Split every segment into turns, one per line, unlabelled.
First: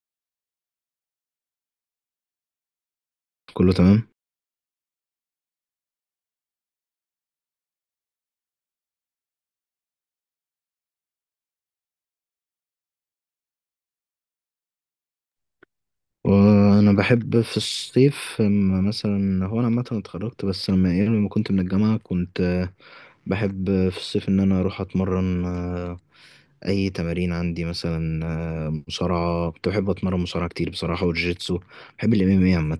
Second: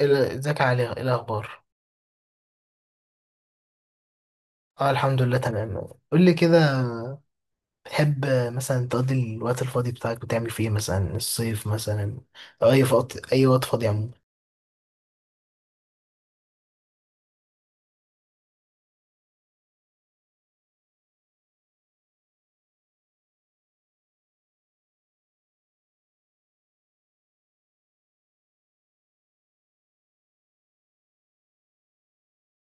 ازيك يا علي، ايه الاخبار؟
كله تمام.
اه، الحمد لله تمام. قول لي كده. تحب مثلا تقضي الوقت الفاضي بتاعك بتعمل فيه إيه؟ مثلا الصيف مثلا، او اي وقت اي وقت فاضي عموما.
وانا بحب في الصيف، أما مثلا هو انا عامه اتخرجت، بس لما كنت من الجامعه كنت، بحب في الصيف ان انا اروح اتمرن. اي تمارين عندي مثلا. مصارعه، كنت بحب اتمرن مصارعه كتير بصراحه، والجيتسو. بحب الام ام اي عامه.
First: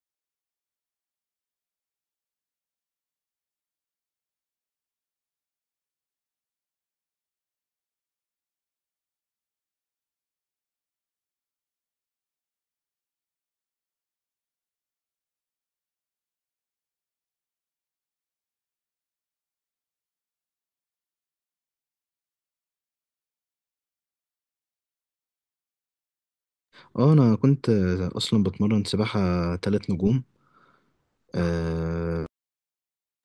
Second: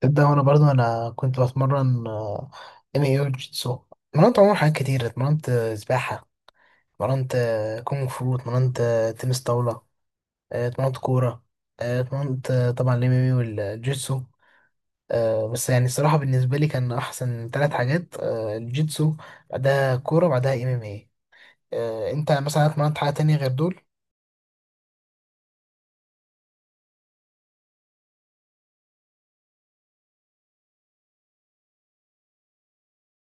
تبدا. وانا برضو انا كنت بتمرن ام اي او جيتسو. اتمرنت عموما حاجات كتير، اتمرنت سباحه، اتمرنت كونغ فو، اتمرنت تنس طاوله، اتمرنت كوره، اتمرنت طبعا الام ام اي والجيتسو. بس يعني الصراحة بالنسبة لي كان أحسن ثلاث حاجات، الجيتسو، بعدها كورة، بعدها MMA. انت مثلا اتمرنت حاجة تانية غير دول؟
اه، انا كنت اصلا بتمرن سباحه تلات نجوم. آه،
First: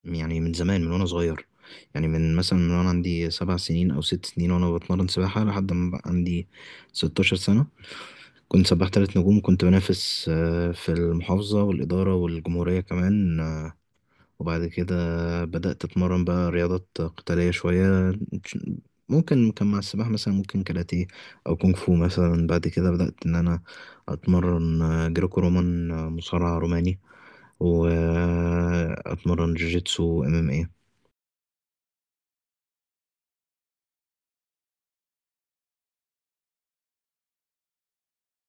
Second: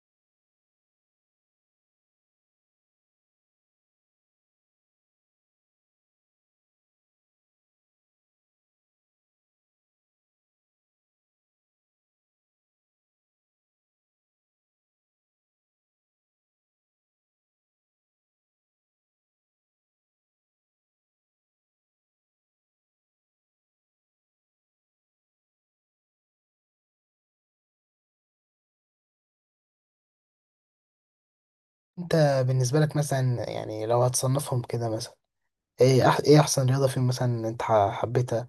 يعني من زمان، من وانا صغير. يعني من مثلا، من وانا عندي 7 سنين او 6 سنين، وانا بتمرن سباحه لحد ما بقى عندي 16 سنه. كنت سباح تلات نجوم، وكنت بنافس في المحافظة والإدارة والجمهورية كمان. وبعد كده بدأت أتمرن بقى رياضات قتالية شوية. ممكن كان مع السباحة، مثلا ممكن كاراتيه أو كونغ فو. مثلا بعد كده بدأت إن أنا أتمرن جريكو رومان، مصارع روماني. وأتمرن جوجيتسو ام ام إيه.
انت بالنسبة لك مثلا يعني لو هتصنفهم كده مثلا، ايه احسن رياضة فيهم مثلا انت حبيتها؟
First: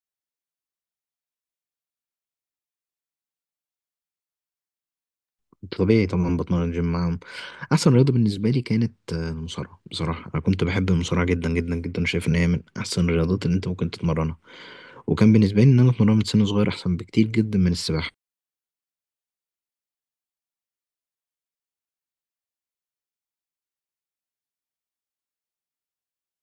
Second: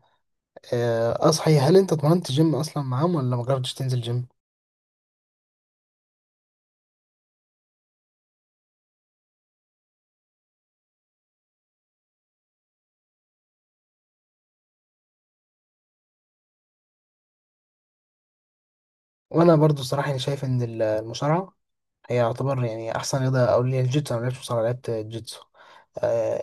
اه صحيح، هل انت اتمرنت جيم اصلا معاهم ولا ما جربتش تنزل جيم؟
طبيعي طبعا بتمرن جيم معاهم. احسن رياضه بالنسبه لي كانت المصارعه. بصراحه انا كنت بحب المصارعه جدا جدا جدا. شايف ان هي من احسن الرياضات اللي انت ممكن تتمرنها. وكان بالنسبه لي ان انا اتمرنها من سن صغير احسن بكتير جدا من السباحه.
وانا برضو صراحة يعني شايف ان المصارعة هي يعتبر يعني احسن رياضة، او اللي هي الجيتسو، انا ما لعبتش مصارعة لعبت جيتسو. آه،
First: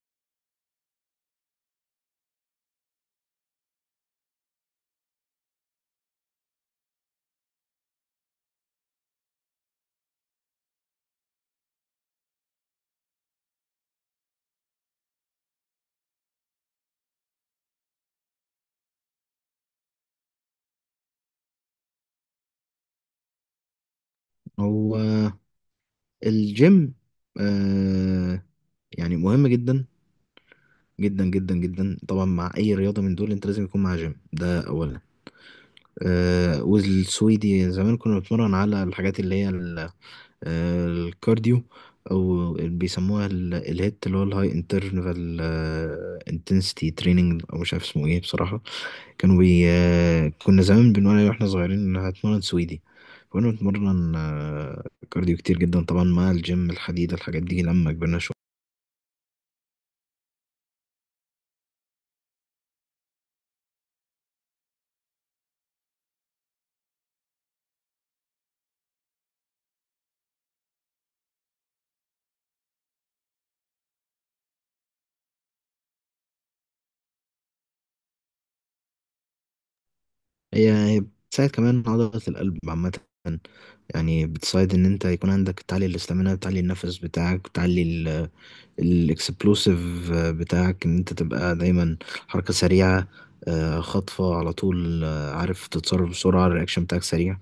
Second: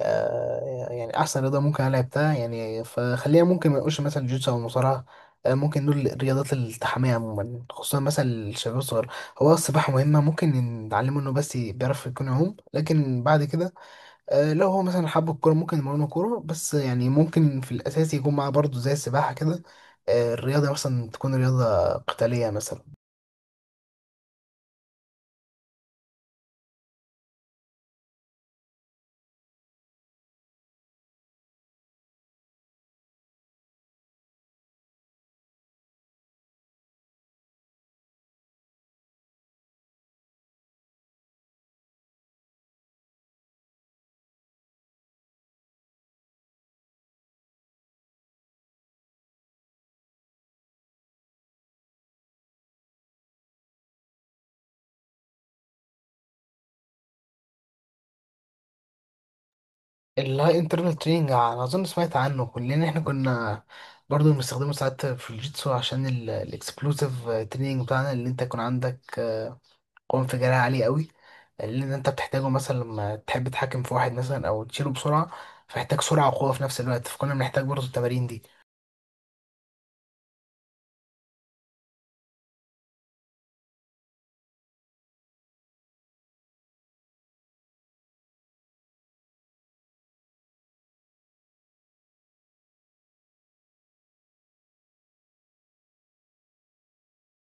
آه، يعني احسن رياضه ممكن انا لعبتها، يعني فخلينا ممكن ما نقولش مثلا الجيتسو او المصارعه. ممكن دول الرياضات التحامية عموما، خصوصا مثلا الشباب الصغير. هو السباحة مهمة، ممكن نتعلمه انه بس بيعرف يكون يعوم، لكن بعد كده لو هو مثلا حب الكورة ممكن نمرنه كورة، بس يعني ممكن في الأساس يكون معاه برضه زي السباحة كده. الرياضة مثلا تكون رياضة قتالية مثلا.
هو آه، الجيم، آه يعني مهم جدا، جدا جدا جدا. طبعا مع اي رياضه من دول انت لازم يكون معاها جيم، ده اولا. والسويدي زمان كنا بنتمرن على الحاجات اللي هي الكارديو، او بيسموها الهيت، اللي هو الهاي انترفال انتنسيتي تريننج، او مش عارف اسمه ايه بصراحه. كانوا بي آه، كنا زمان بنقول عليه واحنا صغيرين ان هتمرن سويدي. فكنا بنتمرن كارديو كتير جدا طبعا، مع الجيم الحديد، الحاجات دي لما كبرنا شويه.
اللاي انترنال تريننج انا اظن سمعت عنه. كلنا احنا كنا برضو بنستخدمه ساعات في الجيتسو عشان الاكسبلوسيف تريننج بتاعنا، اللي انت يكون عندك قوة انفجارية عالية قوي، اللي انت بتحتاجه مثلا لما تحب تتحكم في واحد مثلا او تشيله بسرعة، فيحتاج سرعة وقوة في نفس الوقت، فكنا بنحتاج برضو التمارين دي.
هي بتساعد كمان عضله القلب عامه. يعني بتساعد ان انت يكون عندك تعلي الاستامينا، بتعلي النفس بتاعك، بتعلي الاكسبلوسيف بتاعك، ان انت تبقى دايما حركة سريعة. خطفة على طول، عارف تتصرف بسرعة، الرياكشن بتاعك سريع.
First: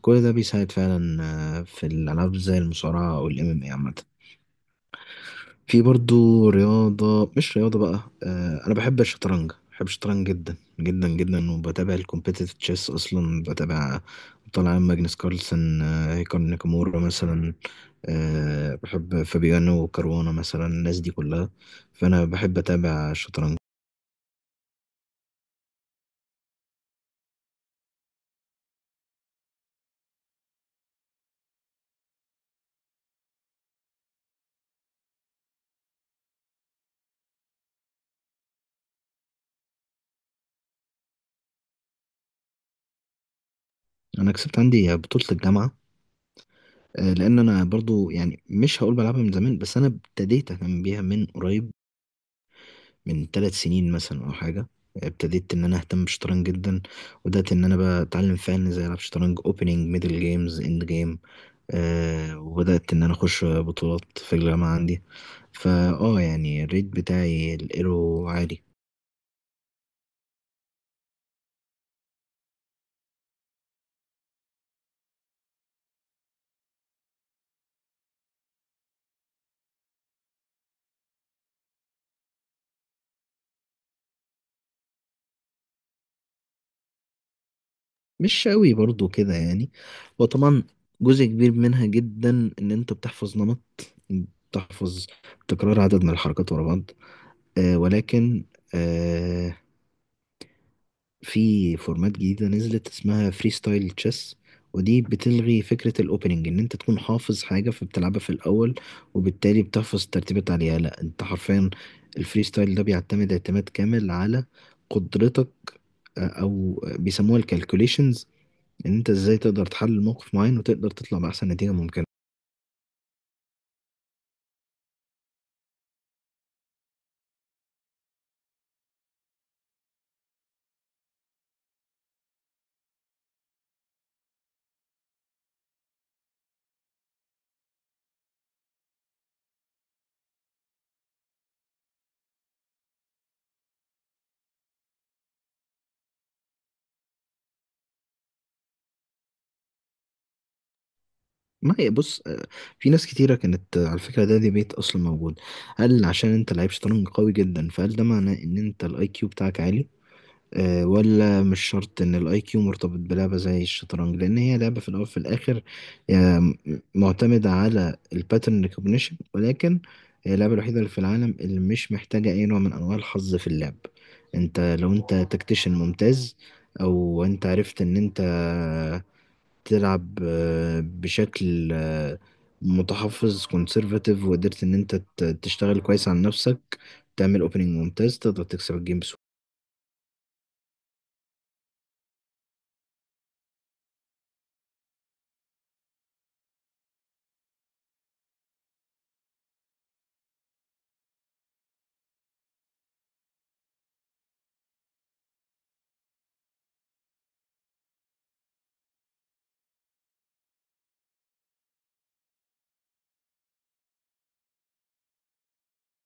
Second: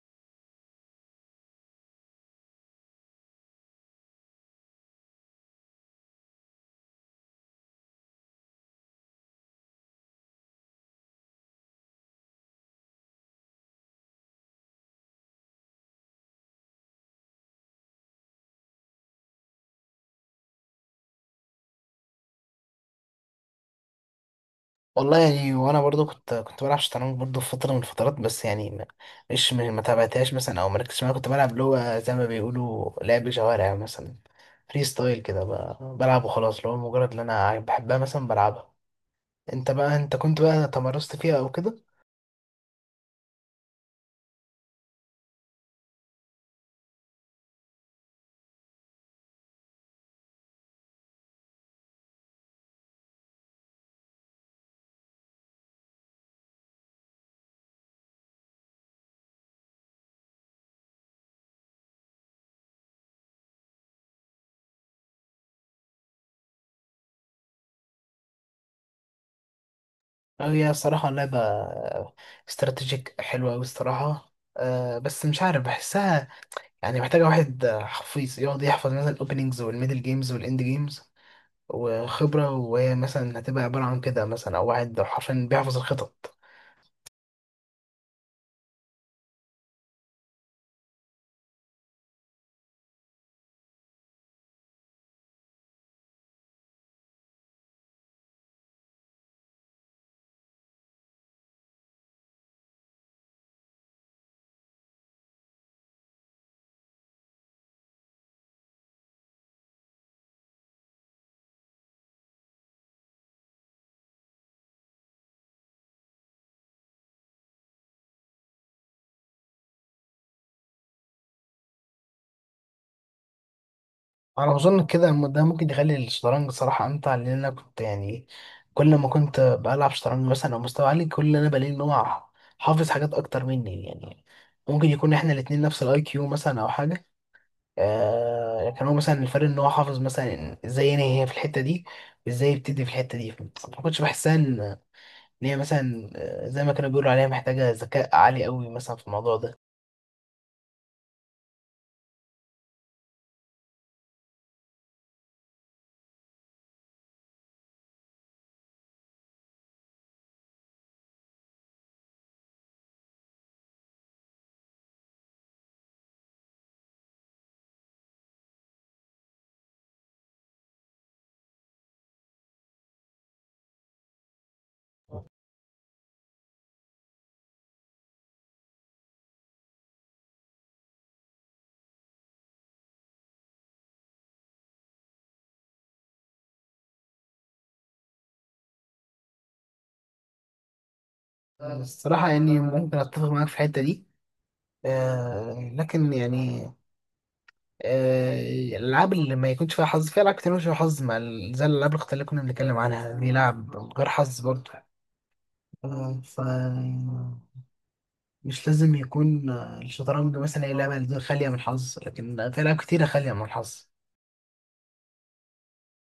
كل ده بيساعد فعلا في الألعاب زي المصارعة أو ال MMA عامة. في برضو رياضة، مش رياضة بقى، أنا بحب الشطرنج. بحب الشطرنج جدا جدا جدا، وبتابع الكومبيتيتيف تشيس. أصلا بتابع، طالع ماجنس كارلسن، هيكار ناكامورا مثلا. بحب فابيانو وكاروانا مثلا، الناس دي كلها. فأنا بحب أتابع الشطرنج.
والله يعني، وانا برضو كنت بلعب شطرنج برضو في فتره من الفترات، بس يعني مش ما تابعتهاش مثلا او مركزتش معاها. كنت بلعب اللي هو زي ما بيقولوا لعب شوارع مثلا، فري ستايل كده بلعب وخلاص، اللي هو مجرد ان انا بحبها مثلا بلعبها. انت بقى، انت كنت بقى تمرست فيها او كده؟
أنا كسبت عندي بطولة الجامعة. لأن أنا برضو يعني مش هقول بلعبها من زمان، بس أنا ابتديت أهتم بيها من قريب، من 3 سنين مثلا او حاجه. ابتديت ان انا اهتم بالشطرنج جدا. وبدات ان انا بقى اتعلم فعلا ازاي العب شطرنج، اوبننج ميدل جيمز اند جيم. وبدات ان انا اخش بطولات في الجامعه عندي. فا يعني الريت بتاعي الايرو عالي.
هي الصراحه لعبه استراتيجيك حلوه قوي الصراحه، بس مش عارف بحسها. يعني محتاجه واحد حفيظ يقعد يحفظ مثلا الاوبننجز والميدل جيمز والاند جيمز وخبرة، وهي مثلا هتبقى عبارة عن كده مثلا، أو واحد حرفيا بيحفظ الخطط.
مش قوي برضو كده يعني. وطبعا جزء كبير منها جدا ان انت بتحفظ نمط، بتحفظ تكرار عدد من الحركات ورا بعض. ولكن آه، في فورمات جديدة نزلت اسمها فري ستايل تشيس. ودي بتلغي فكرة الأوبننج، إن أنت تكون حافظ حاجة فبتلعبها في الأول، وبالتالي بتحفظ الترتيبات عليها. لأ، أنت حرفيا الفري ستايل ده بيعتمد اعتماد كامل على قدرتك، أو بيسموها الكالكوليشنز، إن أنت إزاي تقدر تحلل موقف معين وتقدر تطلع بأحسن نتيجة ممكنة.
على ما أظن كده ده ممكن يخلي الشطرنج صراحة أمتع، لأن أنا كنت يعني كل ما كنت بلعب شطرنج مثلا أو مستوى عالي، كل اللي أنا بلاقي إن هو حافظ حاجات أكتر مني. يعني ممكن يكون إحنا الاتنين نفس الأي كيو مثلا أو حاجة، لكن هو مثلا الفرق إن هو حافظ مثلا إزاي ينهي هي في الحتة دي وإزاي يبتدي في الحتة دي. ما كنتش بحسها إن هي مثلا، زي ما كانوا بيقولوا عليها محتاجة ذكاء عالي قوي مثلا في الموضوع ده.
ما هي بص، في ناس كتيرة كانت، على فكرة ده ديبيت أصلا موجود: هل عشان أنت لعيب شطرنج قوي جدا، فهل ده معناه إن أنت الأي كيو بتاعك عالي؟ ولا مش شرط ان الاي كيو مرتبط بلعبه زي الشطرنج، لان هي لعبه في الاول وفي الاخر آه، م- معتمده على الباترن ريكوجنيشن. ولكن هي اللعبه الوحيده اللي في العالم اللي مش محتاجه اي نوع من انواع الحظ في اللعب. انت لو انت تكتيشن ممتاز، او انت عرفت ان انت تلعب بشكل متحفظ كونسرفاتيف، وقدرت ان انت تشتغل كويس على نفسك، تعمل اوبننج ممتاز، تقدر تكسب الجيم.
الصراحة يعني ممكن أتفق معاك في الحتة دي، لكن يعني آه الألعاب اللي ما يكونش فيها حظ، في ألعاب كتير مش فيها حظ مع زي الألعاب الأخت اللي كنا بنتكلم عنها دي، لعب غير حظ برضه. آه ف مش لازم يكون الشطرنج مثلا هي لعبة دي خالية من الحظ، لكن في ألعاب كتيرة خالية من الحظ.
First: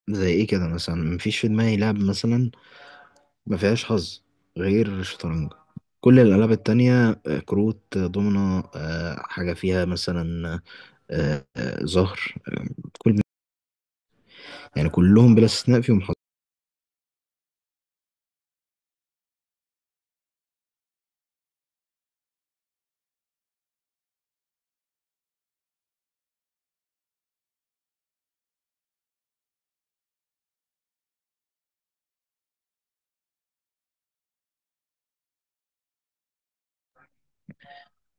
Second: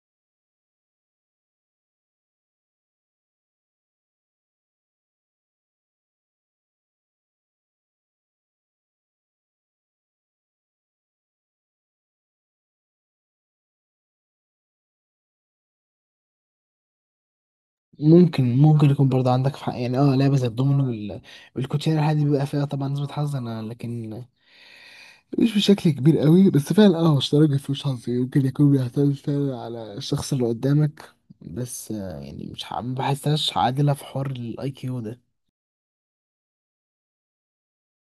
زي ايه كده مثلا؟ مفيش في دماغي لعب مثلا ما فيهاش حظ غير الشطرنج. كل الالعاب التانية، كروت، دومنة، حاجة فيها مثلا زهر. آه، كل، يعني كلهم بلا استثناء فيهم حظ.
ممكن يكون برضه عندك في حق، يعني اه لعبة زي الدومينو والكوتشينة، الحاجات دي بيبقى فيها طبعا نسبة حظ انا، لكن مش بشكل كبير قوي. بس فعلا اه، هو الشطرنج مفيهوش حظ، يمكن يكون بيعتمد فعلا على الشخص اللي قدامك، بس يعني مش ما بحسهاش عادلة في حوار الاي كيو ده.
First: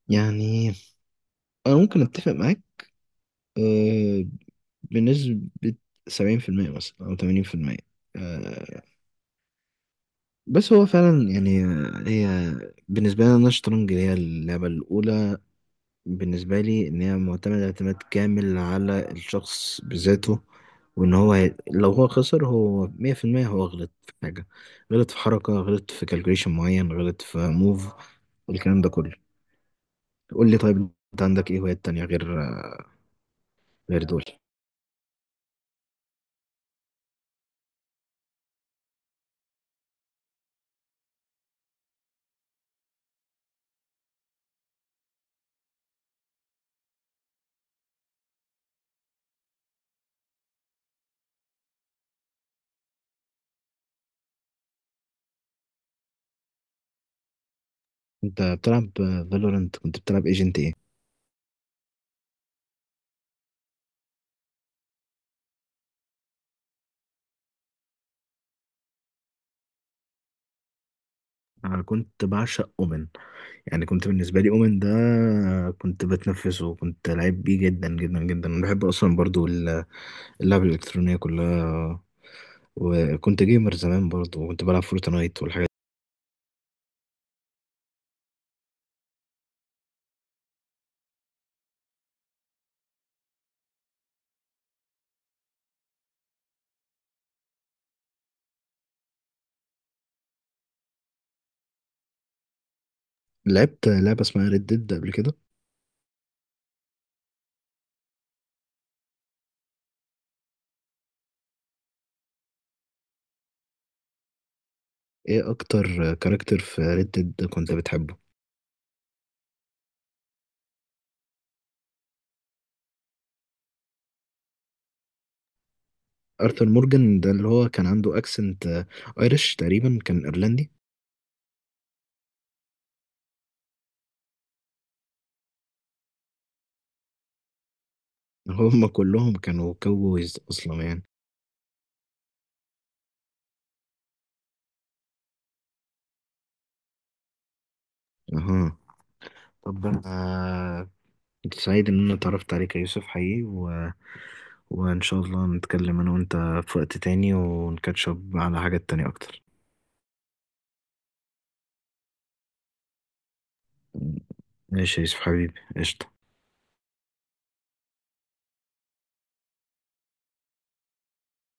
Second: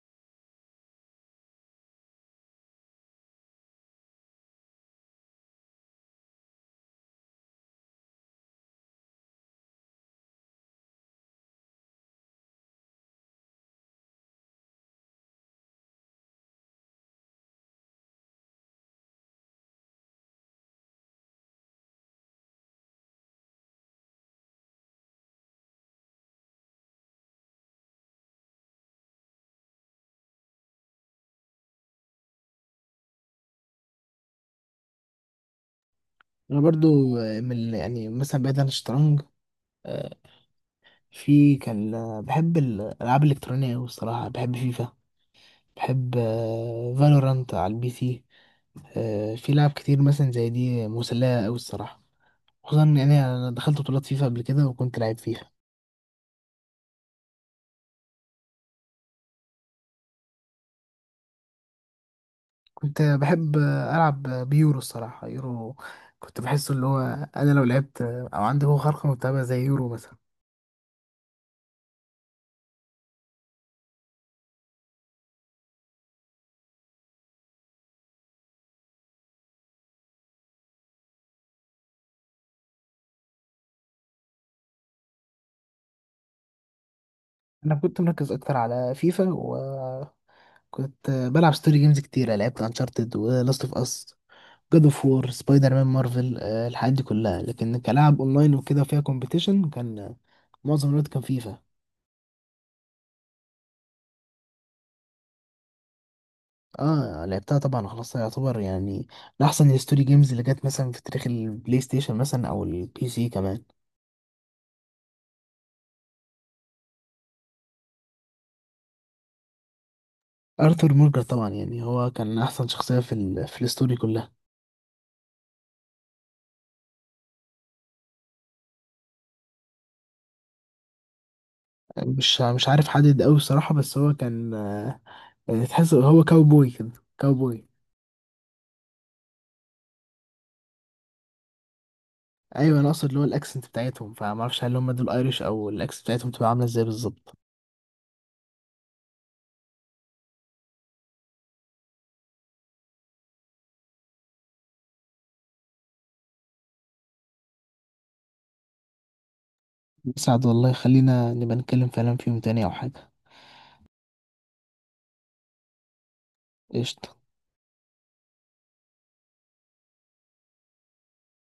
يعني انا ممكن اتفق معاك آه، بنسبة 70% مثلا أو 80%. آه، بس هو فعلا يعني هي بالنسبة لنا الشطرنج هي اللعبة الأولى. بالنسبة لي، إن هي معتمدة اعتماد كامل على الشخص بذاته. لو هو خسر، هو 100% هو غلط في حاجة، غلط في حركة، غلط في كالكوليشن معين، غلط في موف. الكلام ده كله. قول لي، طيب أنت عندك إيه هوايات تانية غير دول؟
انا برضو من يعني مثلا بعيد عن الشطرنج، آه، في كان بحب الالعاب الالكترونية أوي الصراحة، بحب فيفا، بحب فالورانت على البي سي. في لعب كتير مثلا زي دي مسلية أوي الصراحة، خصوصا يعني انا دخلت بطولات فيفا قبل كده وكنت لعيب فيها.
أنت بتلعب فالورنت؟ كنت بتلعب ايجنت إيه؟
كنت بحب ألعب بيورو الصراحة، يورو كنت بحسه اللي هو أنا لو لعبت أو عندي هو خارقة متابعة زي يورو مثلا.
أنا كنت بعشق أومن. يعني كنت بالنسبة لي أومن ده كنت بتنفسه، وكنت لعيب بيه جدا جدا جدا. أنا بحب أصلا برضو اللعب الإلكترونية كلها. وكنت جيمر زمان برضه، وكنت بلعب فورتنايت والحاجات
أنا كنت مركز أكتر على فيفا، وكنت بلعب ستوري جيمز كتيرة، لعبت أنشارتد ولاست أوف أس، جاد أوف وور، سبايدر مان، مارفل، الحاجات دي كلها، لكن كلاعب أونلاين وكده فيها كومبيتيشن كان معظم الوقت كان فيفا.
دي. لعبت لعبة اسمها ريد ديد قبل كده.
اه، لعبتها طبعا، خلاص يعتبر يعني من أحسن الستوري جيمز اللي جت مثلا في تاريخ البلاي ستيشن مثلا أو البي سي كمان.
ايه اكتر كاركتر في ريد ديد كنت بتحبه؟
ارثر مورجان طبعا، يعني هو كان احسن شخصيه في في الستوري كلها.
ارثر مورجان ده اللي هو كان عنده اكسنت ايرش تقريبا، كان ايرلندي.
مش عارف حدد قوي الصراحه، بس هو كان تحس هو كاوبوي كده، كاوبوي.
هم كلهم كانوا كاوبويز اصلا يعني.
ايوه، انا اقصد اللي هو الاكسنت بتاعتهم، فما اعرفش هل هم دول ايريش او الاكسنت بتاعتهم تبقى عامله ازاي بالظبط.
اها. طب انا كنت سعيد ان انا اتعرفت عليك يا يوسف حقيقي، و... وان شاء الله نتكلم انا وانت في وقت تاني ونكاتشب على حاجات تانية اكتر.
سعد والله، خلينا نبقى نتكلم فعلا فيهم تاني او حاجه.
ماشي يا يوسف حبيبي، قشطة.
قشطه.